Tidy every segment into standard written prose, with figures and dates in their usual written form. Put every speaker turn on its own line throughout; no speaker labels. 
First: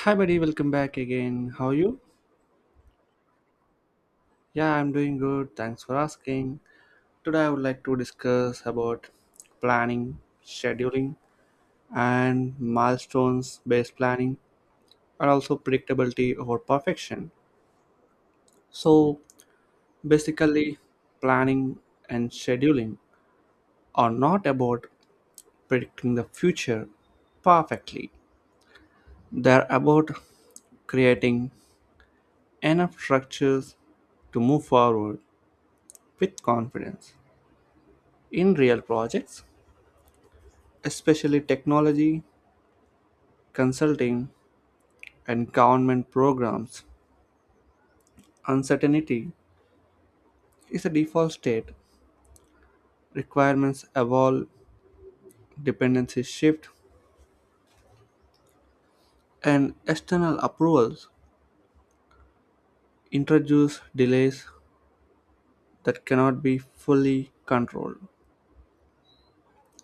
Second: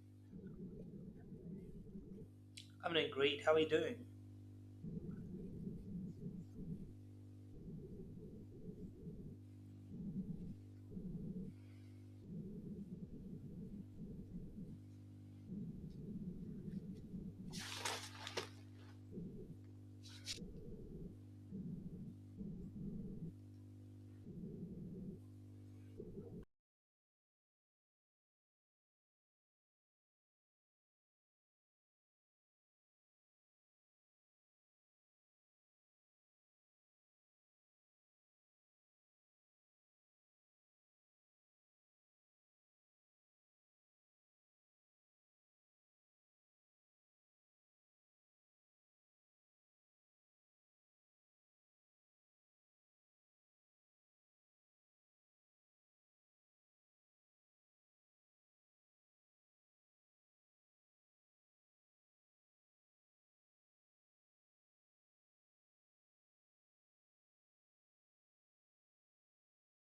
Hi, buddy, welcome back again. How are you?
I'm doing great. How are you doing?
Yeah, I'm doing good. Thanks for asking. Today, I would like to discuss about planning, scheduling, and milestones based planning, and also predictability over perfection. So, basically, planning and scheduling are not about predicting the future perfectly. They're about creating enough structures to move forward with confidence. In real projects, especially technology, consulting, and government programs, uncertainty is a default state. Requirements evolve, dependencies shift, and external approvals introduce delays that cannot be fully controlled.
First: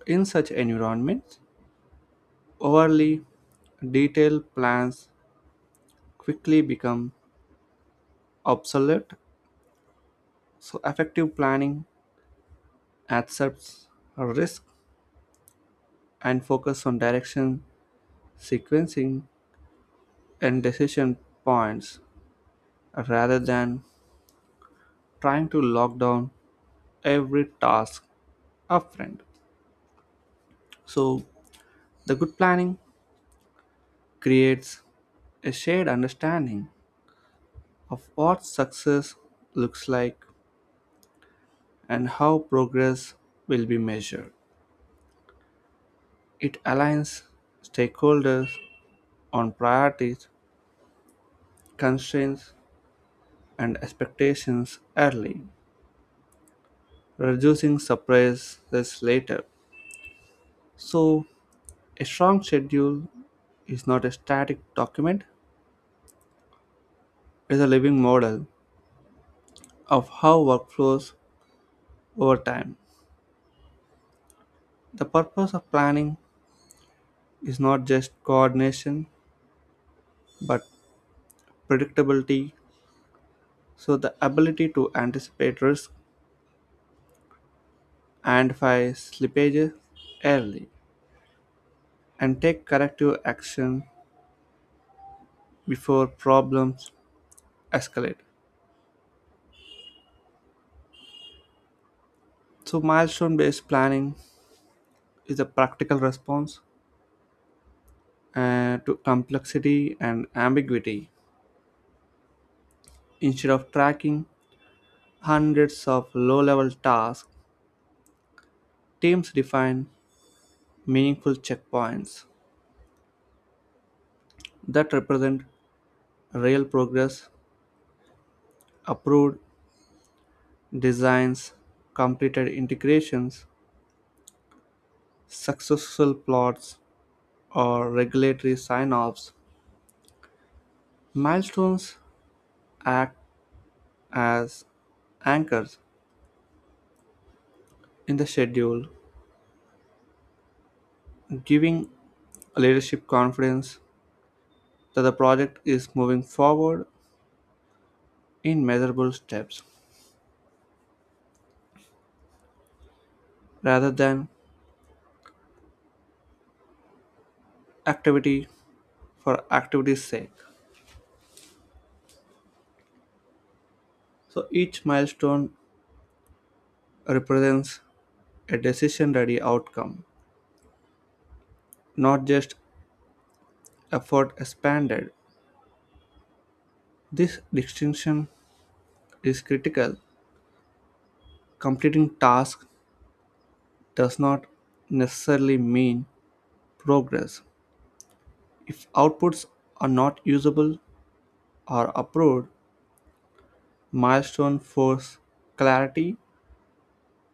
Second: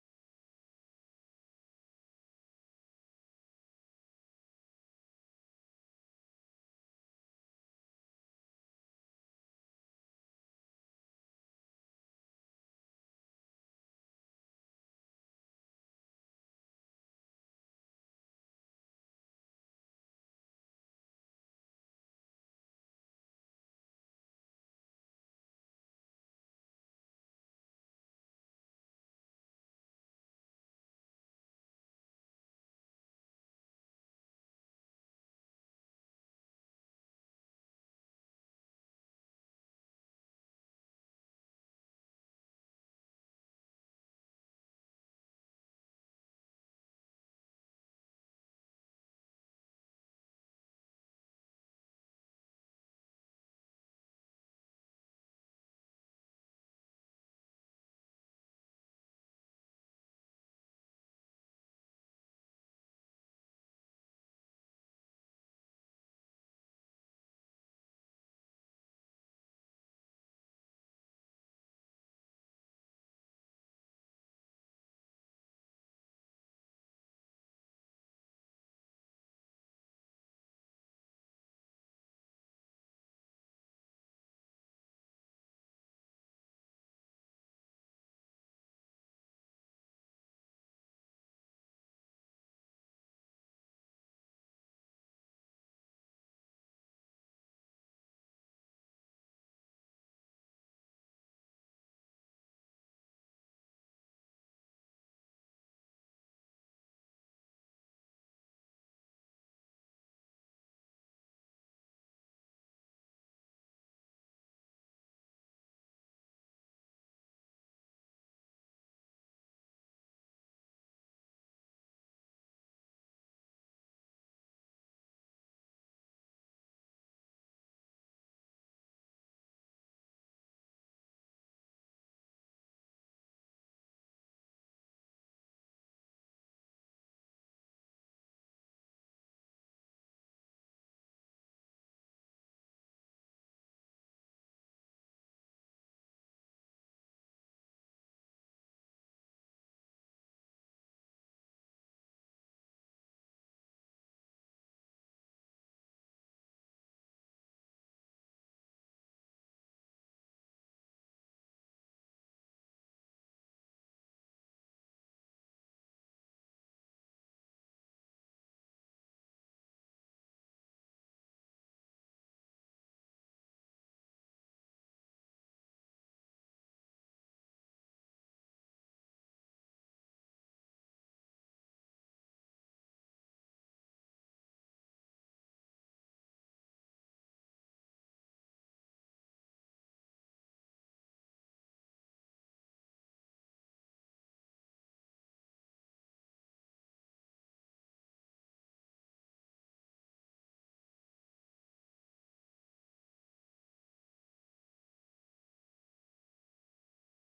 In such environments, overly detailed plans quickly become obsolete, so effective planning accepts risk and focus on direction, sequencing, and decision points rather than trying to lock down every task upfront. So, the good planning creates a shared understanding of what success looks like and how progress will be measured. It aligns stakeholders on priorities, constraints, and expectations early, reducing surprises later. So, a strong schedule is not a static document. It is a living model of how work flows over time. The purpose of planning is not just coordination but predictability, so the ability to anticipate risk, identify slippages early, and take corrective action before problems escalate. So, milestone based planning is a practical response to complexity and ambiguity. Instead of tracking hundreds of low level tasks, teams define meaningful checkpoints that represent real progress, approved designs, completed integrations, successful plots, or regulatory sign offs. Milestones act as anchors in the schedule, giving leadership confidence that the project is moving forward in measurable steps rather than activity for activity's sake. So each milestone represents a decision ready outcome, not just effort expanded. This distinction is critical. Completing tasks does not necessarily mean progress. If outputs are not usable or approved, milestone force clarity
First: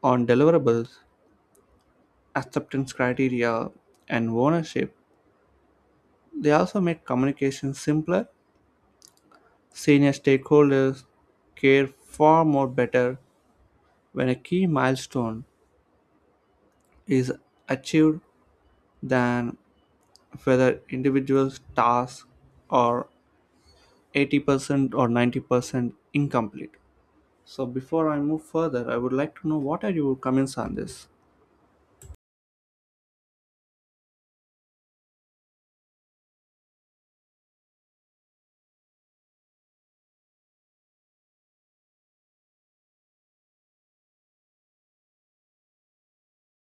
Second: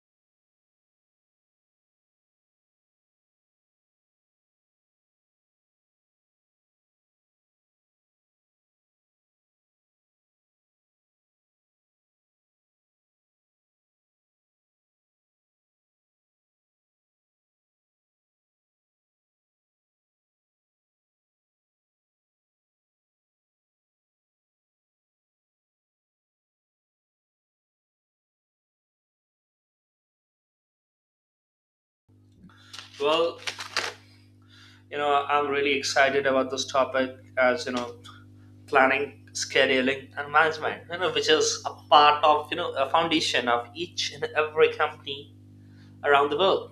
on deliverables, acceptance criteria, and ownership. They also make communication simpler. Senior stakeholders care far more better when a key milestone is achieved than whether individual tasks are 80% or 90% incomplete. So before I move further, I would like to know what are your comments on this?
Well, I'm really excited about this topic as, planning, scheduling, and management, which is a part of, a foundation of each and every company around the world.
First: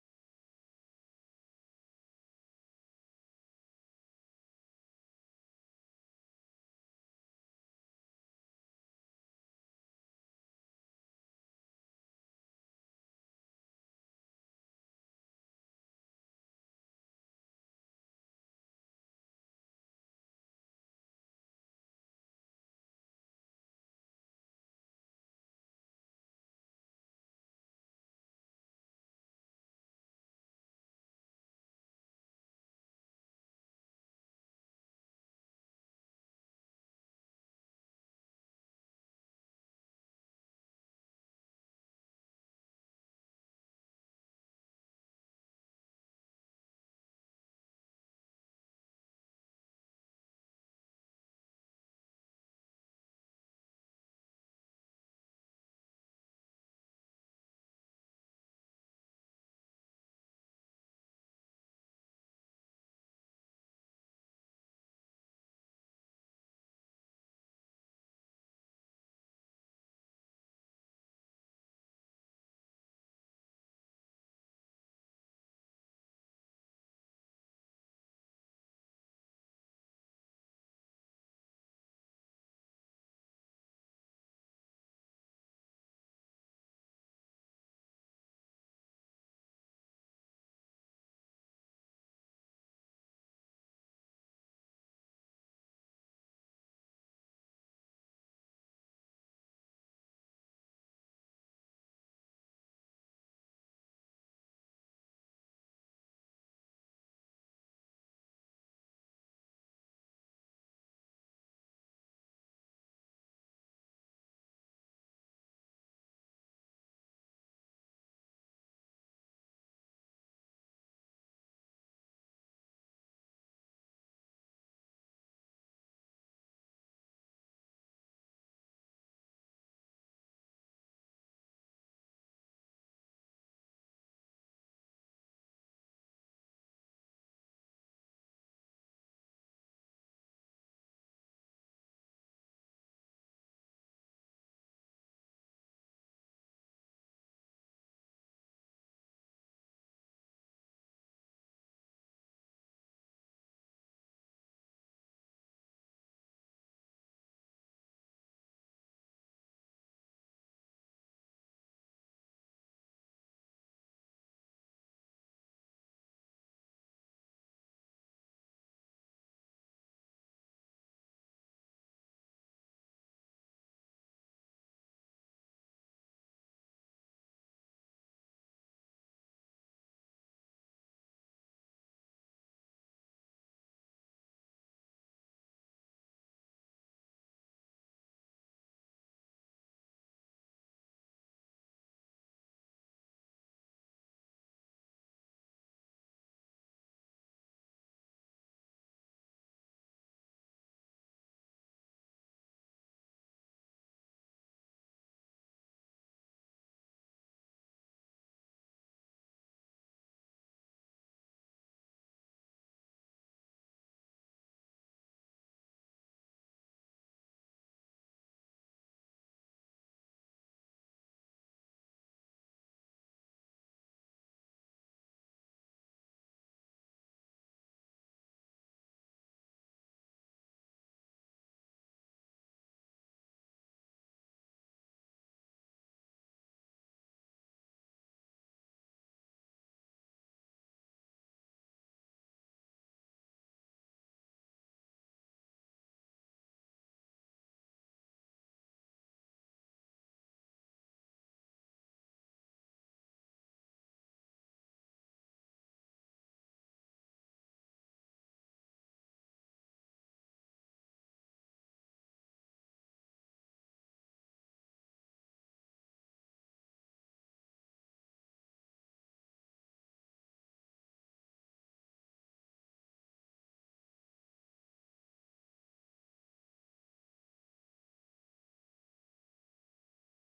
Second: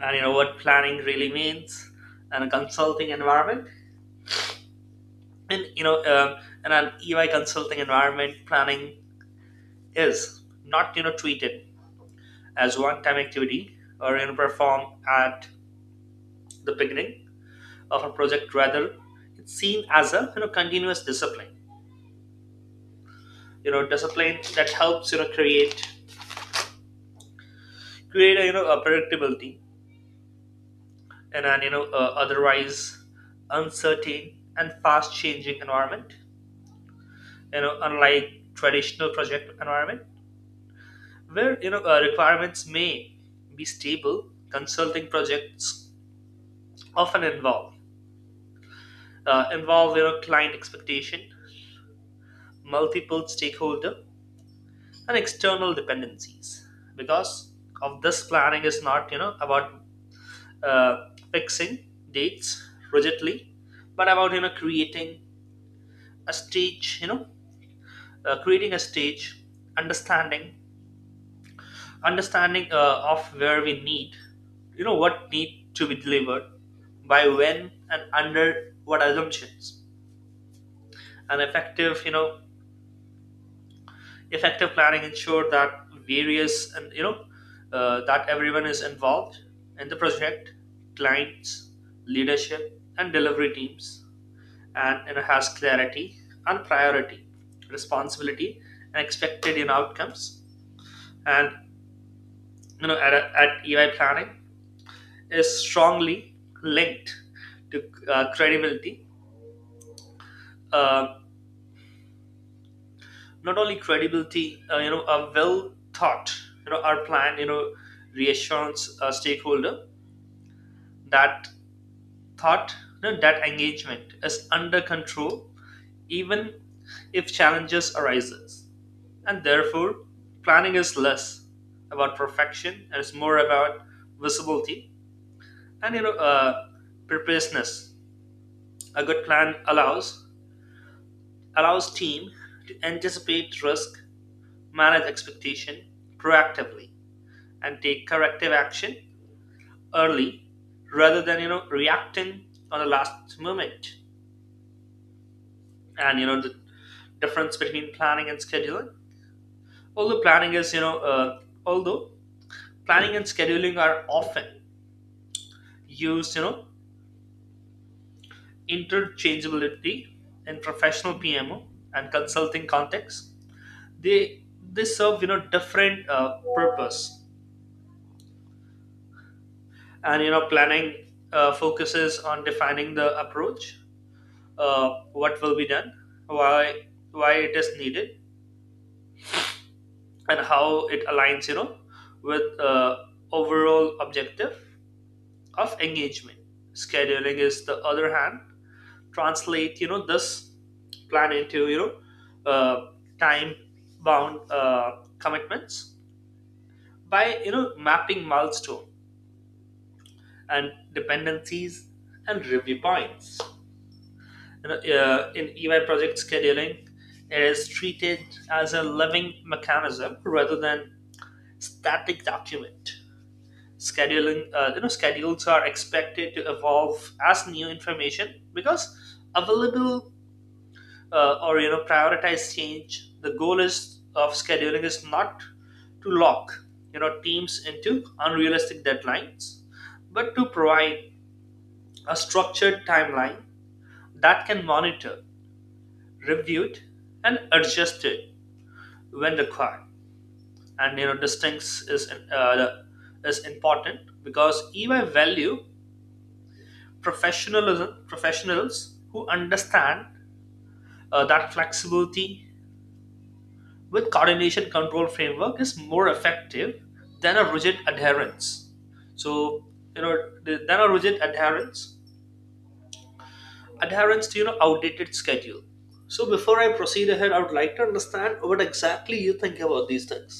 And, what planning really means in a consulting environment. And, in an EY consulting environment, planning is not, treated as one time activity or, performed at the beginning of a project, rather it's seen as a continuous discipline that helps create a a predictability and an otherwise uncertain and fast changing environment, unlike traditional project environment, where requirements may be stable, consulting projects often involve client expectation, multiple stakeholder, and external dependencies. Because of this, planning is not about uh, fixing dates rigidly, but about creating a stage understanding, of where we need, what need to be delivered by when and under what assumptions. And effective effective planning ensured that various and that everyone is involved in the project, clients, leadership and delivery teams, and it has clarity and priority, responsibility, and expected in outcomes. And at EY, planning is strongly linked to credibility. uh, Not only credibility, a well thought our plan reassurance a stakeholder that thought no, that engagement is under control, even if challenges arises. And therefore planning is less about perfection, and it's more about visibility and preparedness. A good plan allows team to anticipate risk, manage expectation proactively, and take corrective action early, rather than reacting on the last moment. And the difference between planning and scheduling, although planning is you know although planning and scheduling are often used interchangeability in professional PMO and consulting context, they they serve different purpose. And planning focuses on defining the approach, uh, what will be done, why why it is needed, and how it aligns with overall objective of engagement. Scheduling is the other hand, translate this plan into time bound commitments by mapping milestone and dependencies and review points. In EY project scheduling, it is treated as a living mechanism rather than static document. Scheduling schedules are expected to evolve as new information because available, or prioritize change. The goal is of scheduling is not to lock teams into unrealistic deadlines, but to provide a structured timeline that can monitor, reviewed, and adjusted when required. And distinct is uh, is important because EY value professionalism professionals who understand that flexibility with coordination control framework is more effective than a rigid adherence. So you know than a rigid adherence to outdated schedule. So before I proceed ahead, I would like to understand what exactly you think about these things.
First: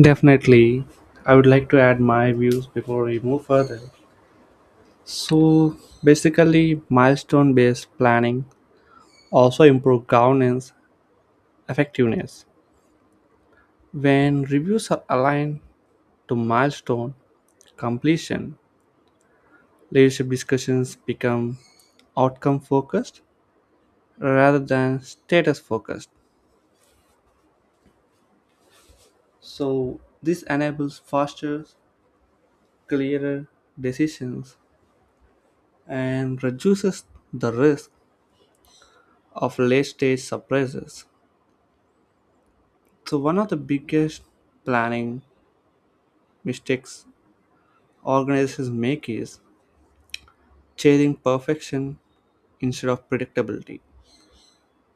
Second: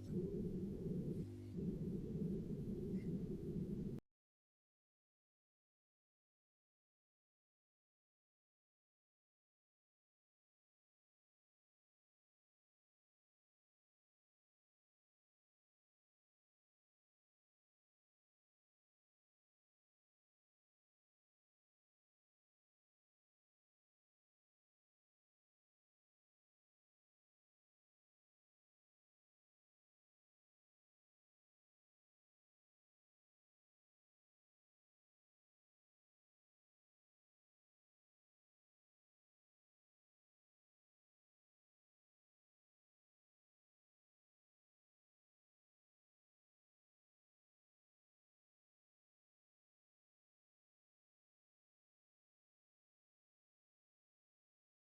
Definitely. I would like to add my views before we move further. So, basically, milestone based planning also improve governance effectiveness. When reviews are aligned to milestone completion, leadership discussions become outcome focused rather than status focused. So, this enables faster, clearer decisions and reduces the risk of late stage surprises. So, one of the biggest planning mistakes organizations make is chasing perfection instead of predictability.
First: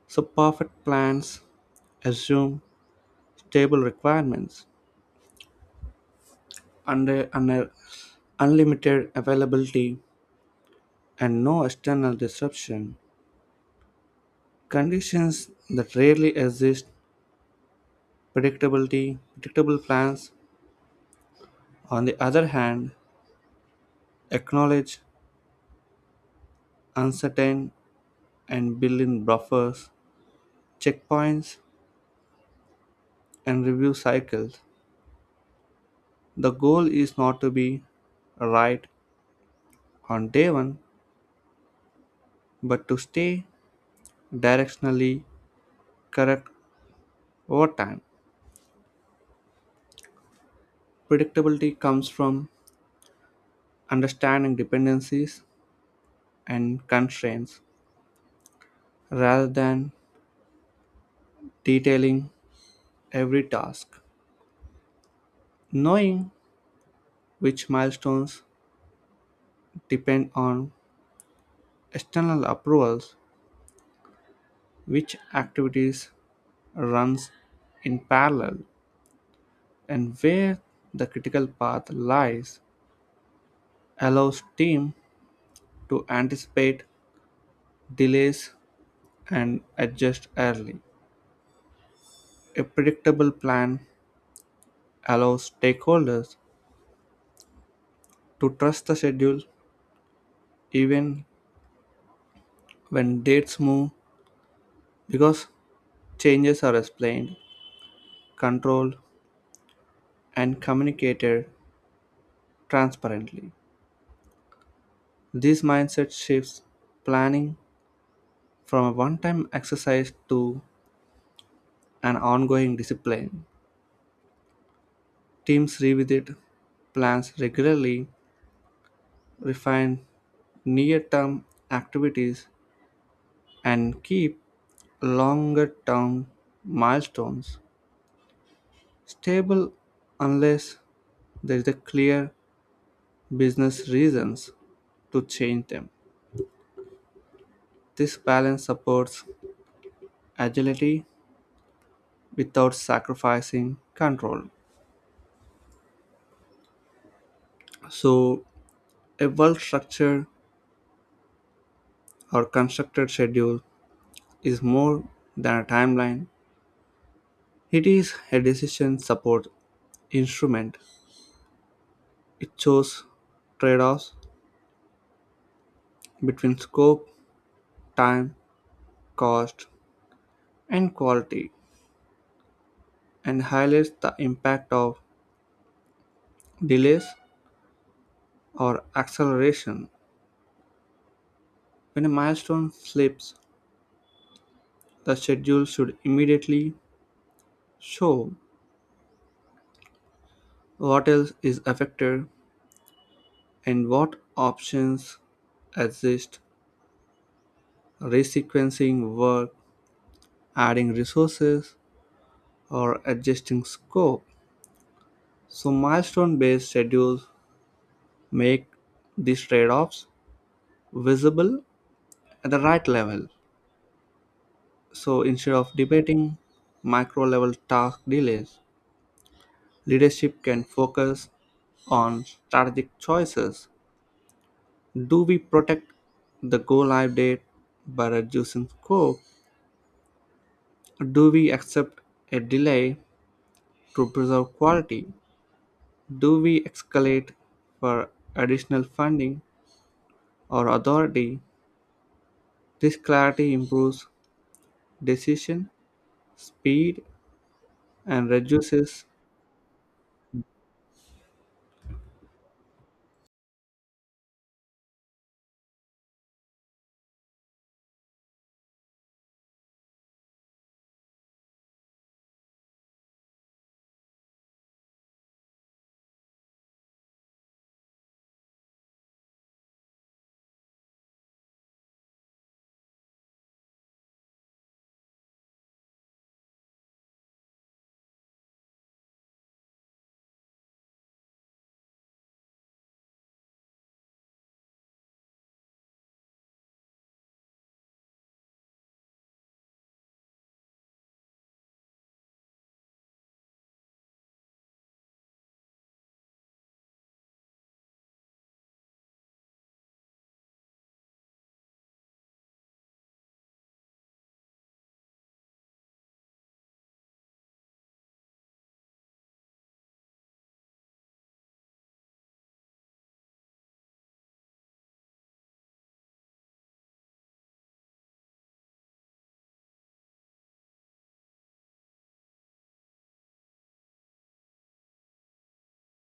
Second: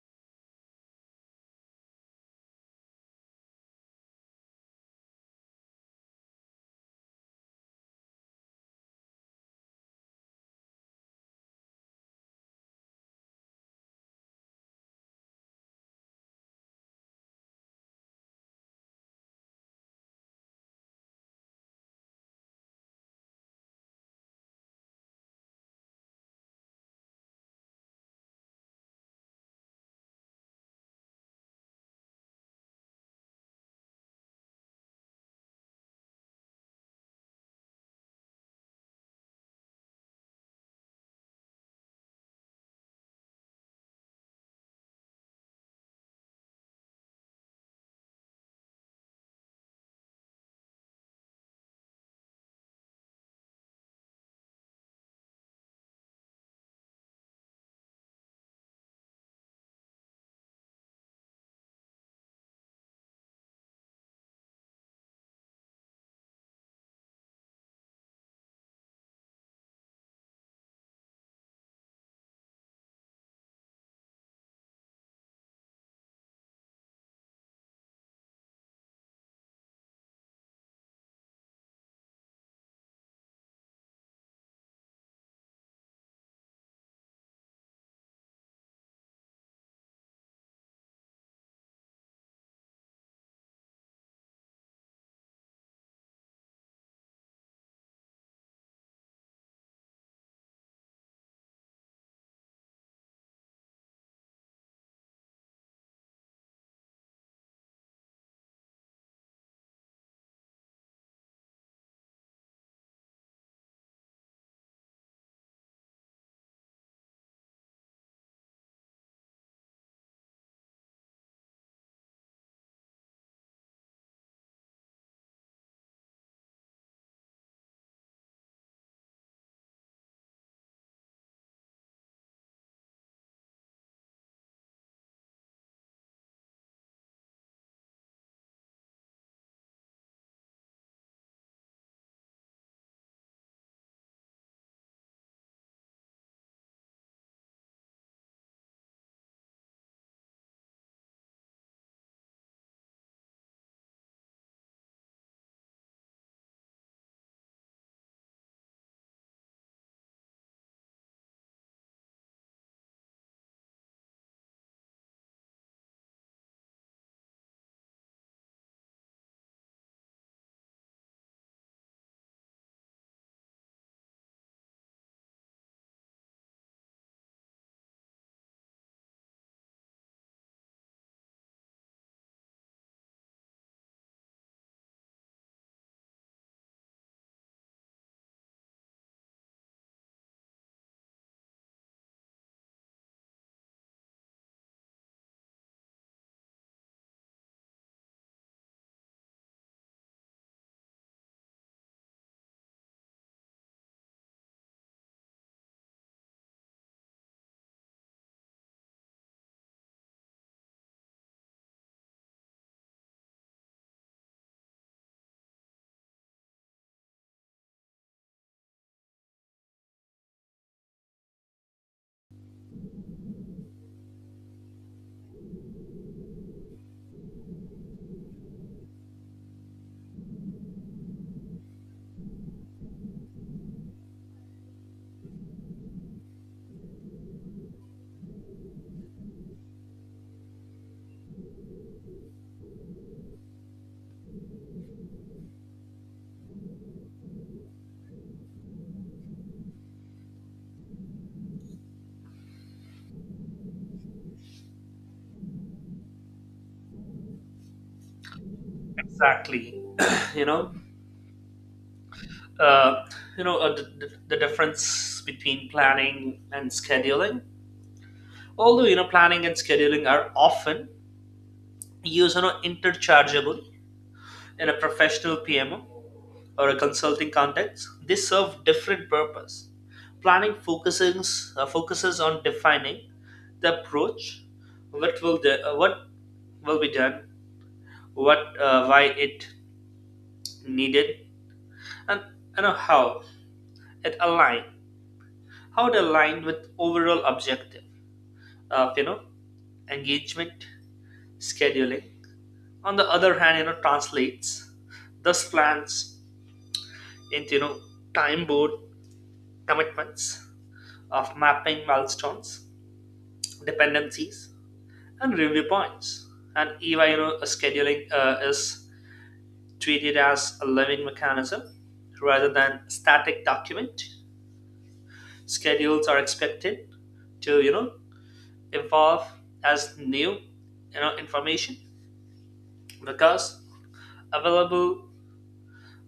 So, perfect plans assume stable requirements under unlimited availability and no external disruption. Conditions that rarely exist, predictability, predictable plans, on the other hand, acknowledge uncertain and build in buffers, checkpoints, and review cycles. The goal is not to be right on day one, but to stay directionally correct over time. Predictability comes from understanding dependencies and constraints rather than detailing every task. Knowing which milestones depend on external approvals, which activities runs in parallel, and where the critical path lies allows team to anticipate delays and adjust early. A predictable plan allows stakeholders to trust the schedule even when dates move because changes are explained, controlled, and communicated transparently. This mindset shifts planning from a one time exercise to an ongoing discipline. Teams revisit plans regularly, refine near term activities, and keep longer term milestones stable unless there is a clear business reasons to change them. This balance supports agility without sacrificing control. So, a well structured or constructed schedule is more than a timeline. It is a decision support instrument. It shows trade offs between scope, time, cost, and quality and highlights the impact of delays or acceleration. When a milestone slips, the schedule should immediately show what else is affected and what options exist. Resequencing work, adding resources, or adjusting scope. So, milestone based schedules make these trade offs visible at the right level. So, instead of debating micro level task delays, leadership can focus on strategic choices. Do we protect the go live date by reducing scope? Do we accept a delay to preserve quality? Do we escalate for additional funding or authority? This clarity improves decision speed and reduces.
Exactly. you know uh, the difference between planning and scheduling, although planning and scheduling are often used are interchangeable in a professional PMO or a consulting context. They serve different purpose. Planning focuses on defining the approach, what will be done, what why it needed, and you know how it aligned, how it aligned with overall objective of engagement. Scheduling, on the other hand, translates those plans into time board commitments of mapping milestones, dependencies, and review points. And even scheduling is treated as a living mechanism rather than static document. Schedules are expected to evolve as new information because available,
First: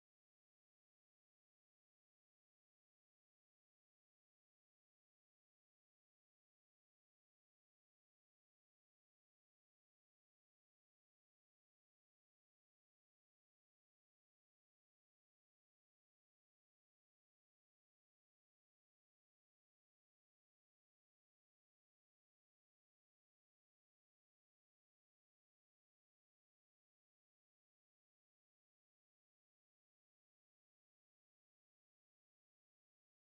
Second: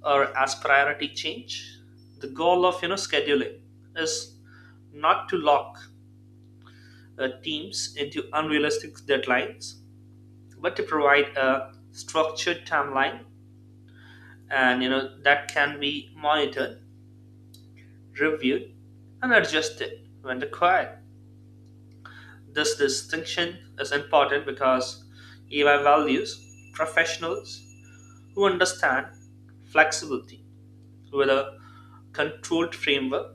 or as priority change. The goal of scheduling is not to lock teams into unrealistic deadlines, but to provide a structured timeline, and that can be monitored, reviewed, and adjusted when required. This distinction is important because EI values professionals who understand flexibility with a controlled framework,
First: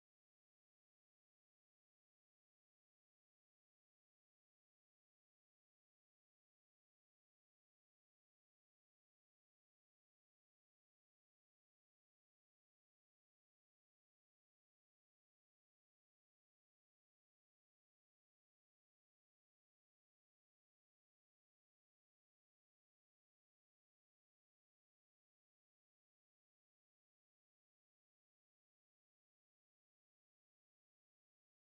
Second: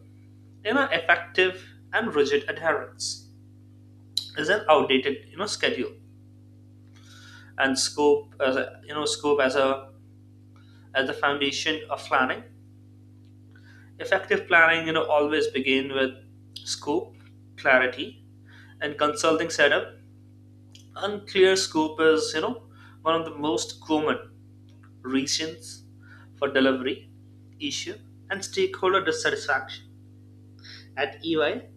effective, and rigid adherence is an outdated schedule. And scope as a as the foundation of planning. Effective planning, always begin with scope, clarity, and consulting setup. Unclear scope is, one of the most common reasons for delivery issue and stakeholder dissatisfaction. At EY,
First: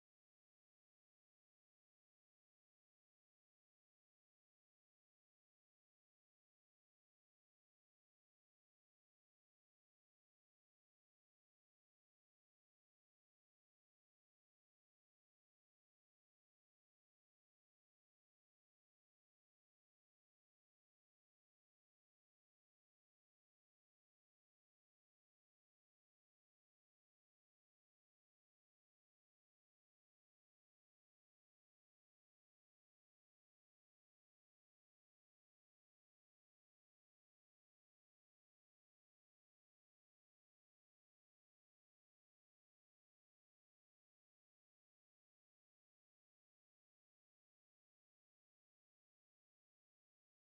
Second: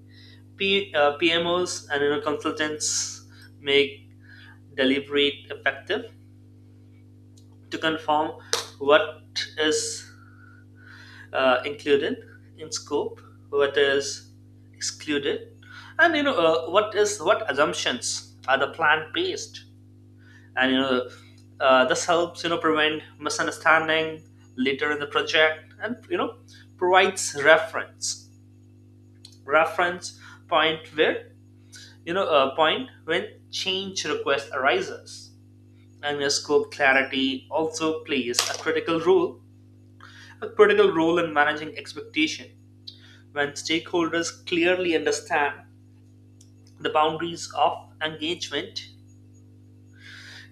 PMOs and consultants make deliberate effective to confirm what is included in scope, what is excluded, and what assumptions are the plan based, and this helps prevent misunderstanding later in the project, and provides reference point where you know a point when change request arises. And the scope clarity also plays a critical role in managing expectation. When stakeholders clearly understand the boundaries of engagement,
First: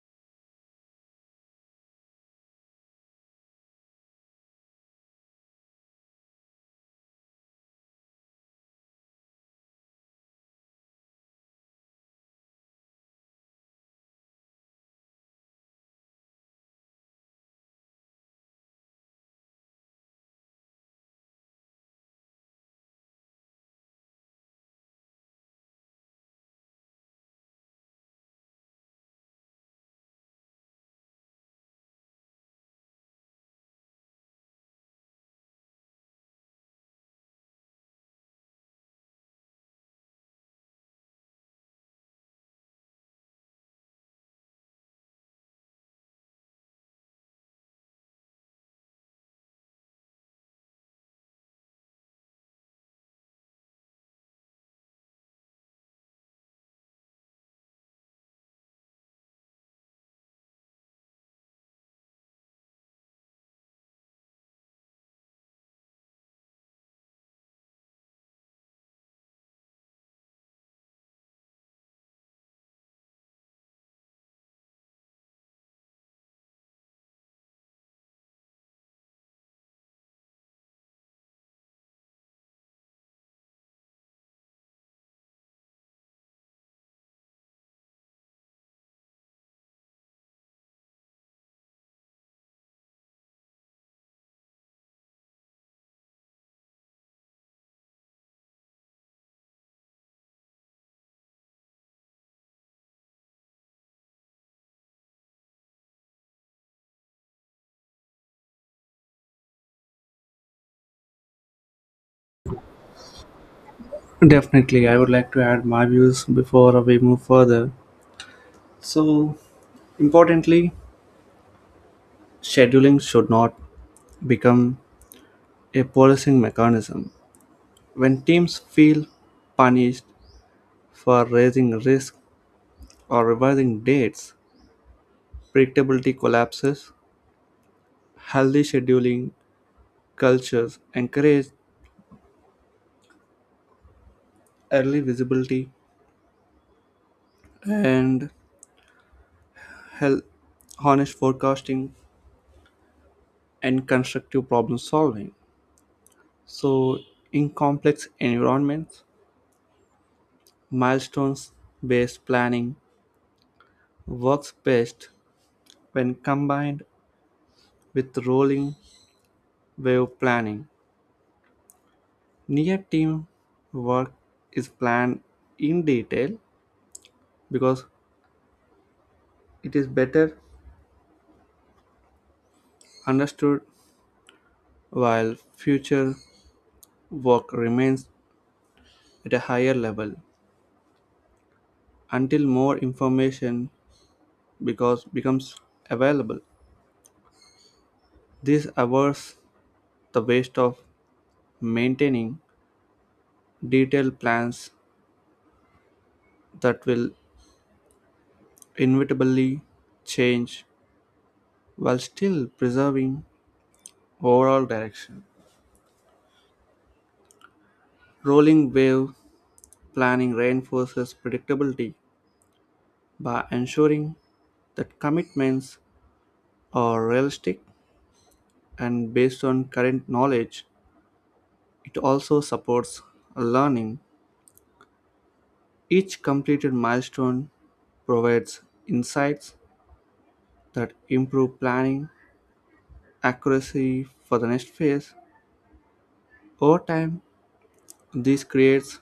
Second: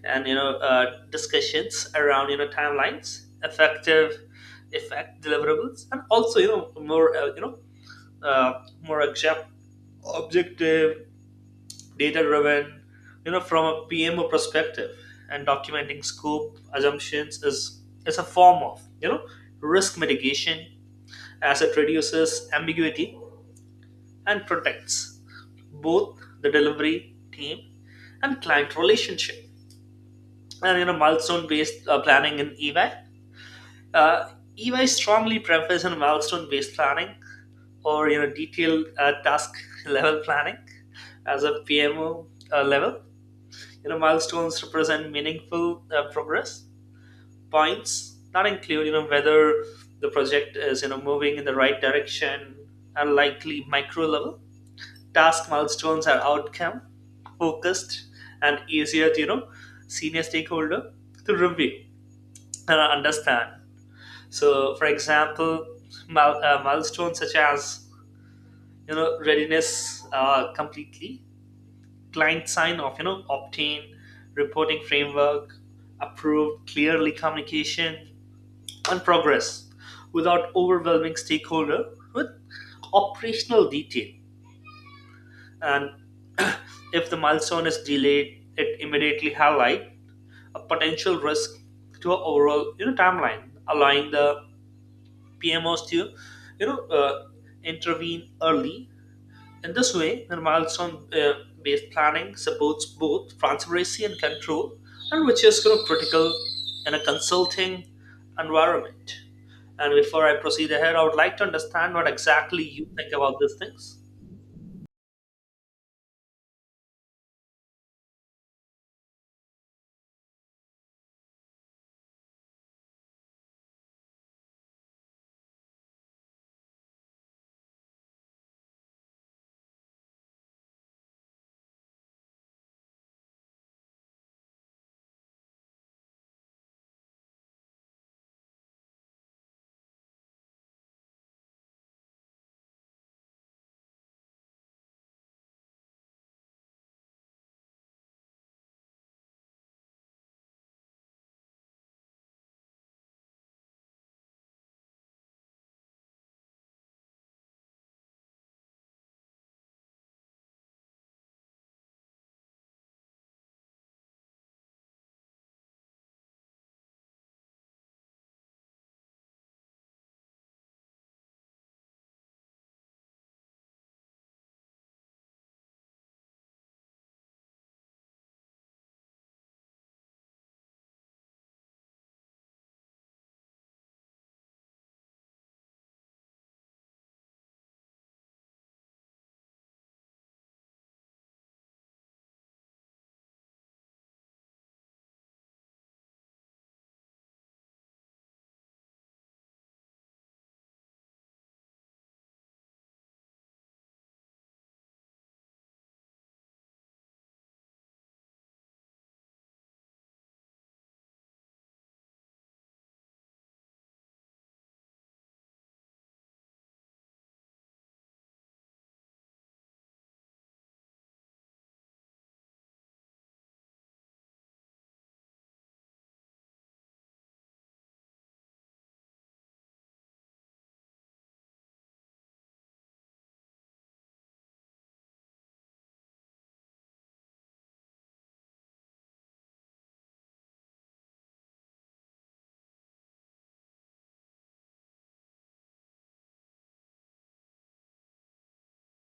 and discussions around timelines, effect deliverables, and also you know more object, objective, data driven, from a PMO perspective. And documenting scope assumptions is a form of risk mitigation, as it reduces ambiguity and protects both the delivery team and client relationship. And milestone-based planning in EY. Uh, EY strongly prefers on milestone-based planning or detailed task-level planning as a PMO level. Milestones represent meaningful progress points that include whether the project is moving in the right direction, and likely micro level task milestones are outcome focused and easier to senior stakeholder to review and understand. So for example, milestones such as readiness completely, client sign off obtain, reporting framework approved, clearly communication and progress without overwhelming stakeholder with operational detail. And if the milestone is delayed, it immediately highlight a potential risk to our overall timeline, allowing the PMOs to you know uh, intervene early. In this way, the milestone based planning supports both transparency and control, and which is kind of critical in a consulting environment. And before I proceed ahead, I would like to understand what exactly you think about these things.
Definitely, I would like to add my views before we move further. So, importantly, scheduling should not become a policing mechanism. When teams feel punished for raising risk or revising dates, predictability collapses. Healthy scheduling cultures encourage early visibility and hel- honest forecasting and constructive problem solving. So, in complex environments, milestones based planning works best when combined with rolling wave planning. Near team work is planned in detail because it is better understood while future work remains at a higher level until more information because becomes available. This avoids the waste of maintaining detailed plans that will inevitably change while still preserving overall direction. Rolling wave planning reinforces predictability by ensuring that commitments are realistic and based on current knowledge. It also supports learning. Each completed milestone provides insights that improve planning accuracy for the next phase. Over time, this creates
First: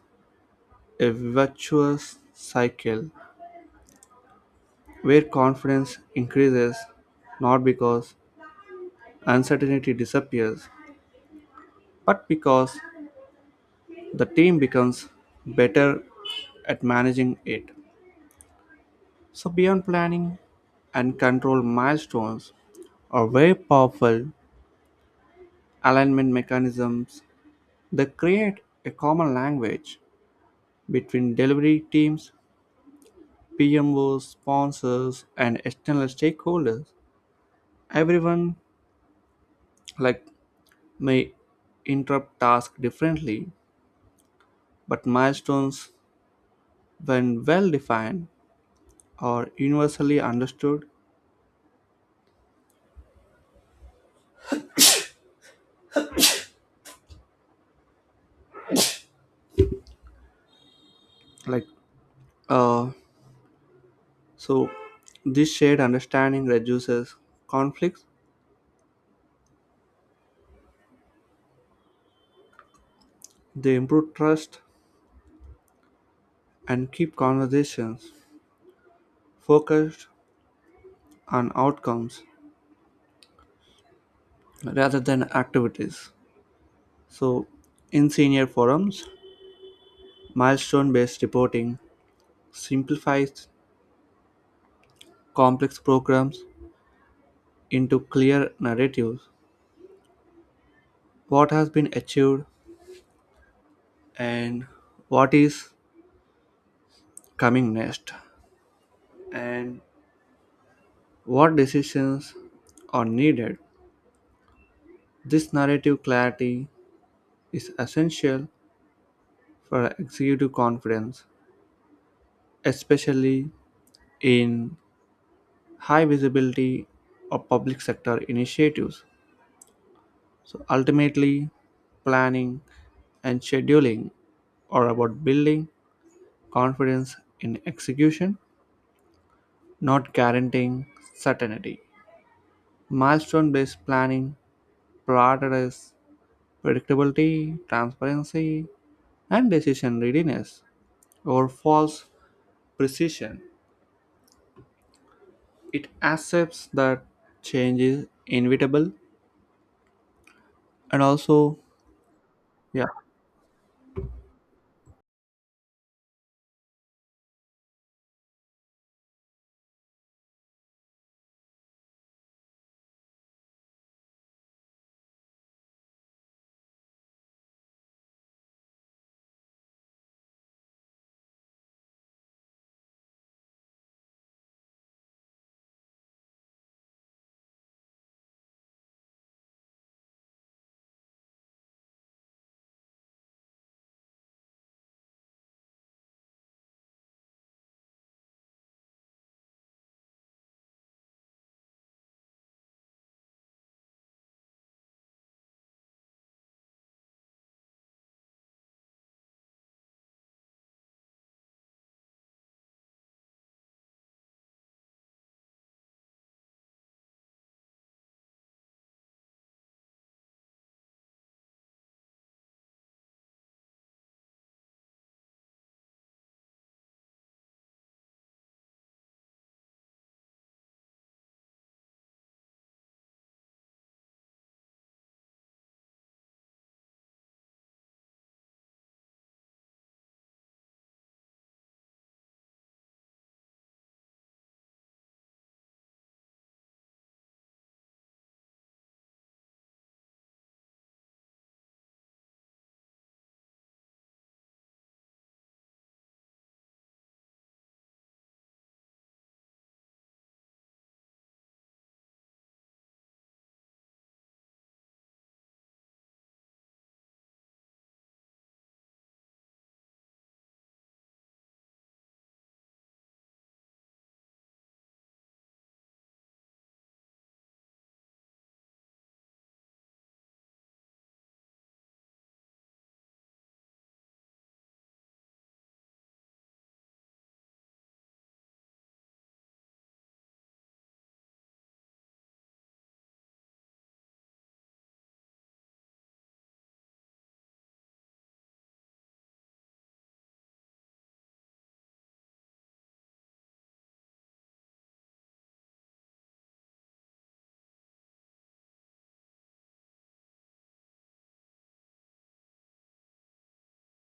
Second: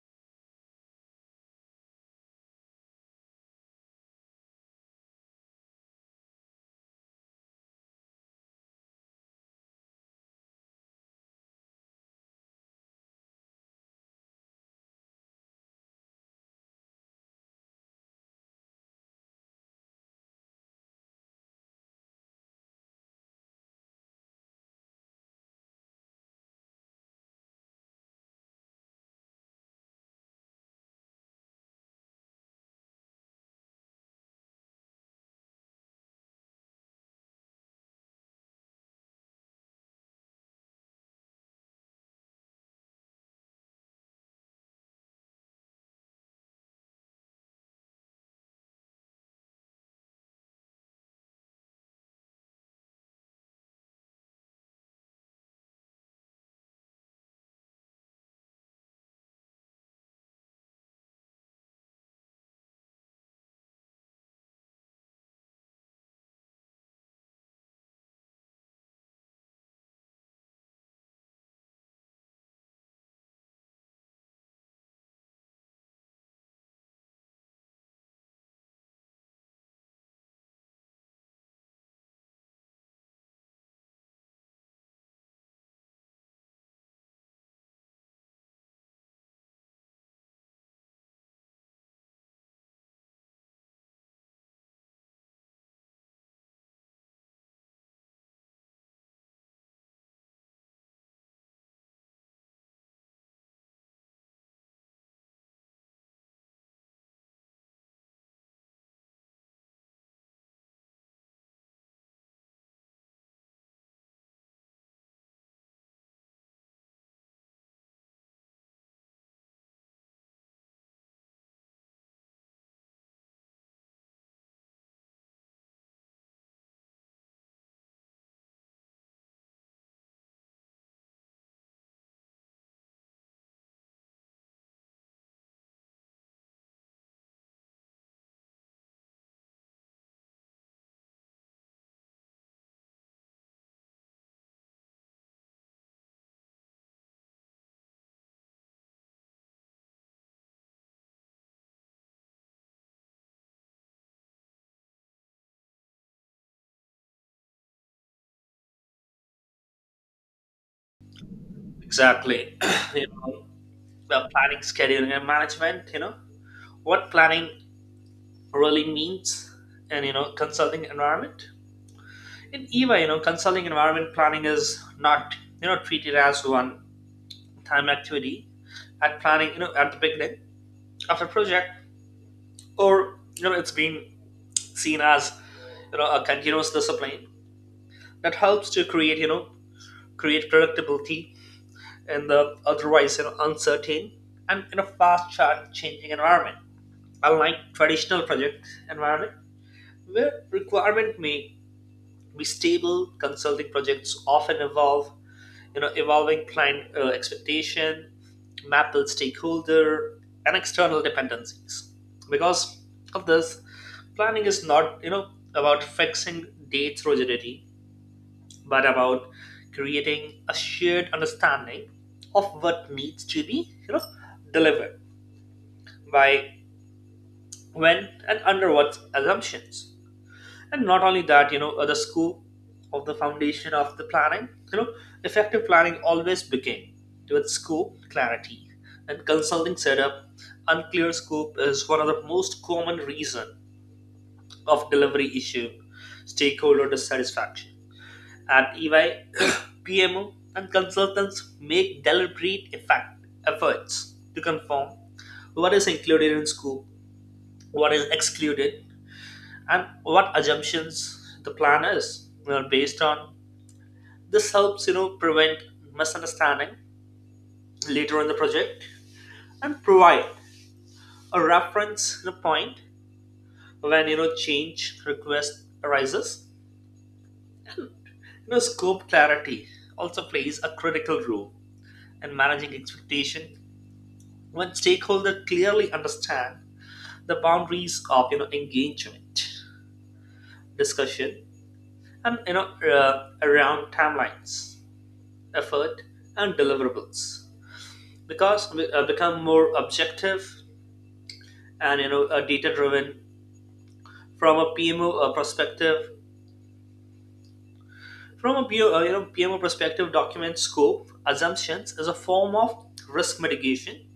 a virtuous cycle where confidence increases not because uncertainty disappears, but because the team becomes better at managing it. So, beyond planning and control, milestones are very powerful alignment mechanisms that create a common language between delivery teams, PMOs, sponsors, and external stakeholders. Everyone like may interrupt tasks differently, but milestones, when well defined, are universally understood. Like uh, So, this shared understanding reduces conflicts, they improve trust, and keep conversations focused on outcomes rather than activities. So, in senior forums, milestone based reporting simplifies complex programs into clear narratives: what has been achieved, and what is coming next, and what decisions are needed. This narrative clarity is essential for executive confidence, especially in high visibility or public sector initiatives. So ultimately, planning and scheduling are about building confidence in execution, not guaranteeing certainty. Milestone based planning prioritizes predictability, transparency, and decision readiness over false precision. It accepts that change is inevitable and also
Exactly.
yeah.
you know, the planning scheduling and management, what planning really means, and consulting environment. In EVA, consulting environment, planning is not treated as one time activity, at planning at the beginning of a project, or it's being seen as a continuous discipline that helps to create predictability in the otherwise uncertain and in a fast chart changing environment. Unlike traditional project environment, where requirement may be stable, consulting projects often evolve. Evolving client expectation, Maple stakeholder, and external dependencies. Because of this, planning is not about fixing dates rigidity, but about creating a shared understanding of what needs to be you know delivered by when and under what assumptions. And not only that, the scope of the foundation of the planning. Effective planning always begin with scope clarity and consulting setup. Unclear scope is one of the most common reason of delivery issue, stakeholder dissatisfaction. At EY PMO, and consultants make efforts to confirm what is included in scope, what is excluded, and what assumptions the plan is based on. This helps prevent misunderstanding later in the project, and provide a reference point when change request arises. Scope clarity also plays a critical role in managing expectation, when stakeholders clearly understand the boundaries of engagement, discussion, and around timelines, effort, and deliverables. Because we become more objective and data driven from a PMO perspective. From a P O, you know PMO perspective, document scope assumptions is a form of risk mitigation,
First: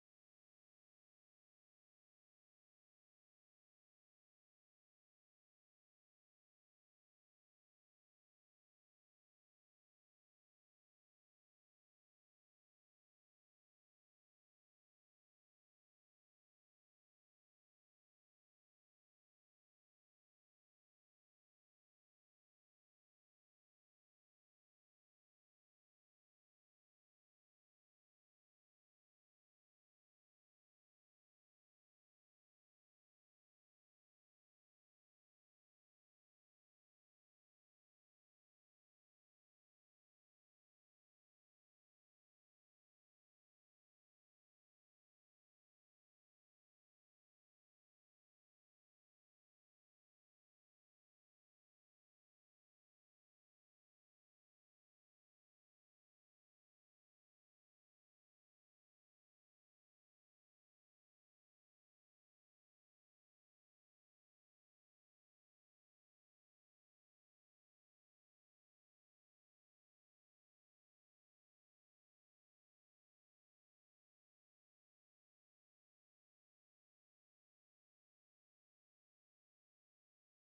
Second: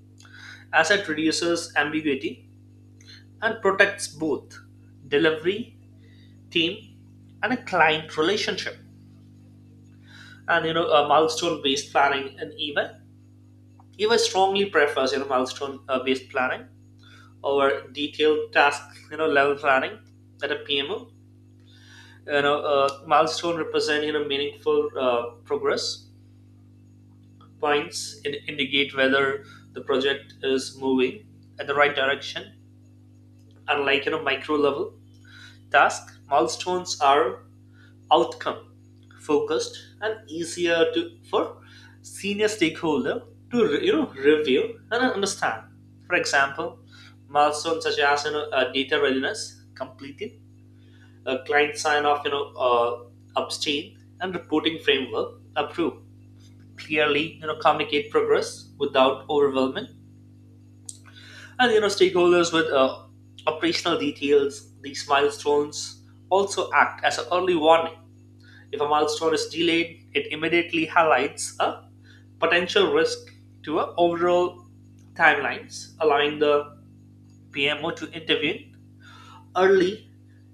as it reduces ambiguity and protects both delivery team and a client relationship. And milestone based planning, and even strongly prefers milestone based planning over detailed task level planning at a PMO. Milestone represent meaningful progress points and indicate whether the project is moving at the right direction, unlike micro level task. Milestones are outcome focused and easier to for senior stakeholder to review and understand. For example, milestones such as data readiness completed, a client sign off, upstream and reporting framework approved. Clearly, communicate progress without overwhelming, and stakeholders with operational details. These milestones also act as an early warning. If a milestone is delayed, it immediately highlights a potential risk to a overall timelines, allowing the PMO to intervene early.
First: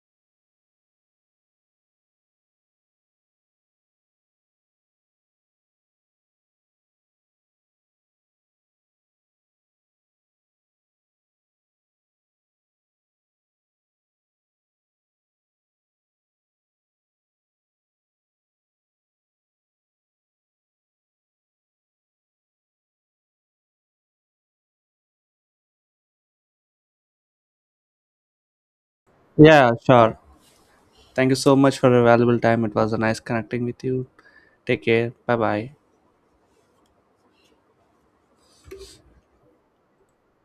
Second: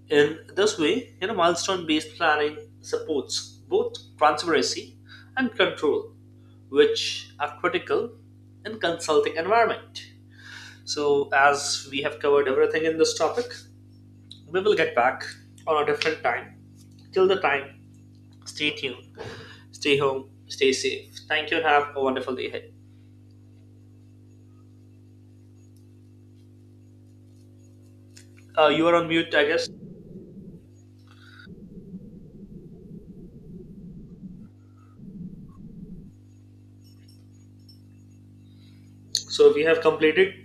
In this way, milestone based planning supports both transparency and control, which are critical in consulting environment. So, as we have covered everything in this topic, we will get back on a different time. Till the time, stay tuned, stay home, stay safe. Thank you, and have a wonderful day ahead. You are on mute, I guess.
Yeah, sure. Thank you so much for your valuable time. It was a nice connecting with you. Take care. Bye bye.
So, we have completed